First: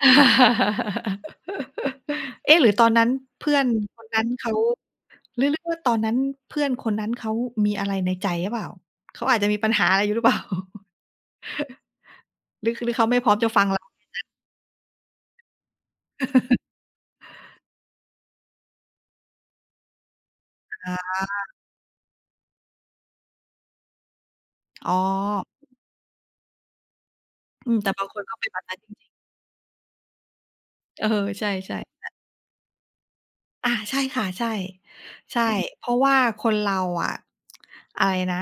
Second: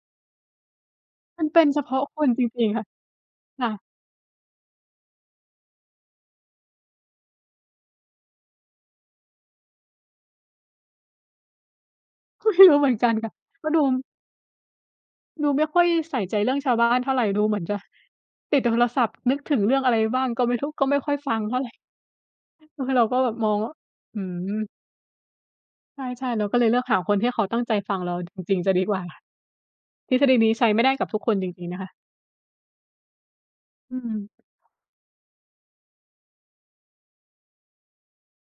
มันเป็นเฉพาะคนจเอ๊ะ รหิรง ือๆ คต่ะ อนนั้นเพื่อคน่ะ คนนั้นเขา หรือ หรือว่าตอนนั้น เพื่อนคนนั้นเขามีอะไรในใจหรือเปล่า? เขาอาจจะมีปัญหาอะไรอยู่หรือเปล่า? ก็ ไมหร่ืรอู้ คือ เหหรมืืออนเขกาันไม่พคร่้ะ อมจะฟักง็เรดา ู [unintelligible] ดูไม่ค่อยใส่ใจเรื่องชาวบ้านเท่าไร ดูเหมือนจะติดโทรศัพท์ นึกถึงเรื่องอะไรบ้างก็ไม่รู้ ก็ไอม่ค่อยฟังา เท่าไร เออ เราก็แบบมองว่า หือ อ๋อ ใช่ ๆ เราก็เลยเลือกหาคนที่เขาตั้งอืใจม แตฟ่ับงาเงราคนกจ็เป็นแริบง บๆ จนะั้นดี จรกว่า ิง ๆ ทฤษฎีนี้ใช้ไม่ได้เกอัอ บทุกคนใชจ่ ริง ๆ นะคะ ๆ แบบ อา ใอชื่ค่ะ ม ใช่ ใช่ เพราะว่าคนเราอะ อะไรนะ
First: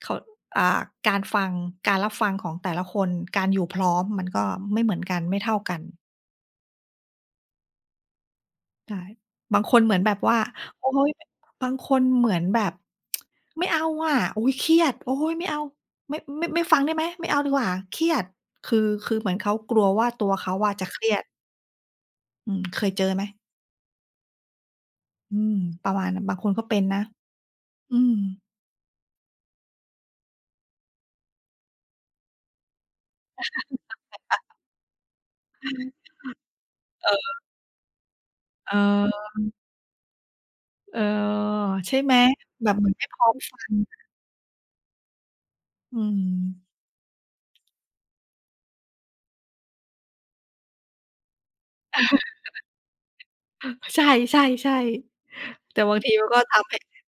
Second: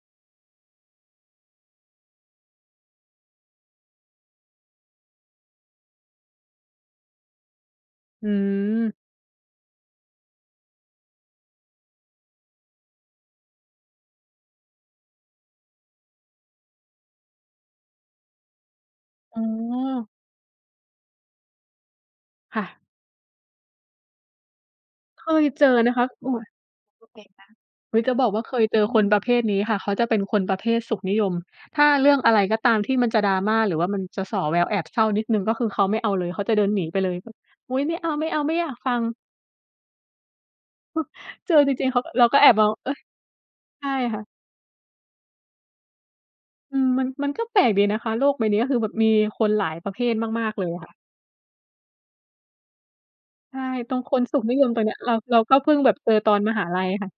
เขา อ่า การฟัง การรับฟังของแต่ละคน การอยู่พร้อมมันก็ไม่เหมือนกัน ไม่เท่ากัน อืใชม ่ บางคนเหมือนแบบว่า โอ๊ย บางคนเหมือนแบบ "ไม่เอาอะ โอ๊ย เครียด โอ๊ย ไม่เอา ไม่ ไม่ ไม่ฟังได้ไหม? ไม่เอาดีกว่า เครียด" คือ คือเหมือนอเ๋ขากลัววอ ่า ตัวเขาอะจะเครียด อืคม ่ะ เคยเจอไหม? เคอืยม เจอปรนะะคมาะ ณนั้น อบุา๊งย คนก็เป็นนะ โอเคนะ ออุื๊ย จม ะบอกว่าเคยเจอคนประเภทนี้ค่ะ เขาจะเป็นคนประเภทสุขนิยม ถ้าเรื่องอะไรก็ตามที่มันจะ drama หรือว่ามันจะส่อแววแอบเศร้านิดหนึ่ง ก็คือเขาไม่เอาเลย เขาจะเดินหนีไปเลยแบบ เออ "อุ๊ย ไม่เอา ๆ ไม่อยเากฟัง" ออ เออ เจอจริง ใชๆ เ่ขากไ็ หม? เราก็แอบมแบอง บเหมเืออ๊นย ไม่พร้อมฟังใช่อะ ค่ะ อืม อืม มัน มันก็แปลกดีนะคะ โลกใบเนี้ย คือแบบมีคนหลายประเภทมาก ๆ เลยค่ะ ใช่ ตรใงคนสุขนิยชม่ ตัวเนี้ย เรา เราก็ๆ เพๆ ิแ่ต่งแบบาบงทเจีอมันตอก็นมทหาำให้ ลัยค่ะ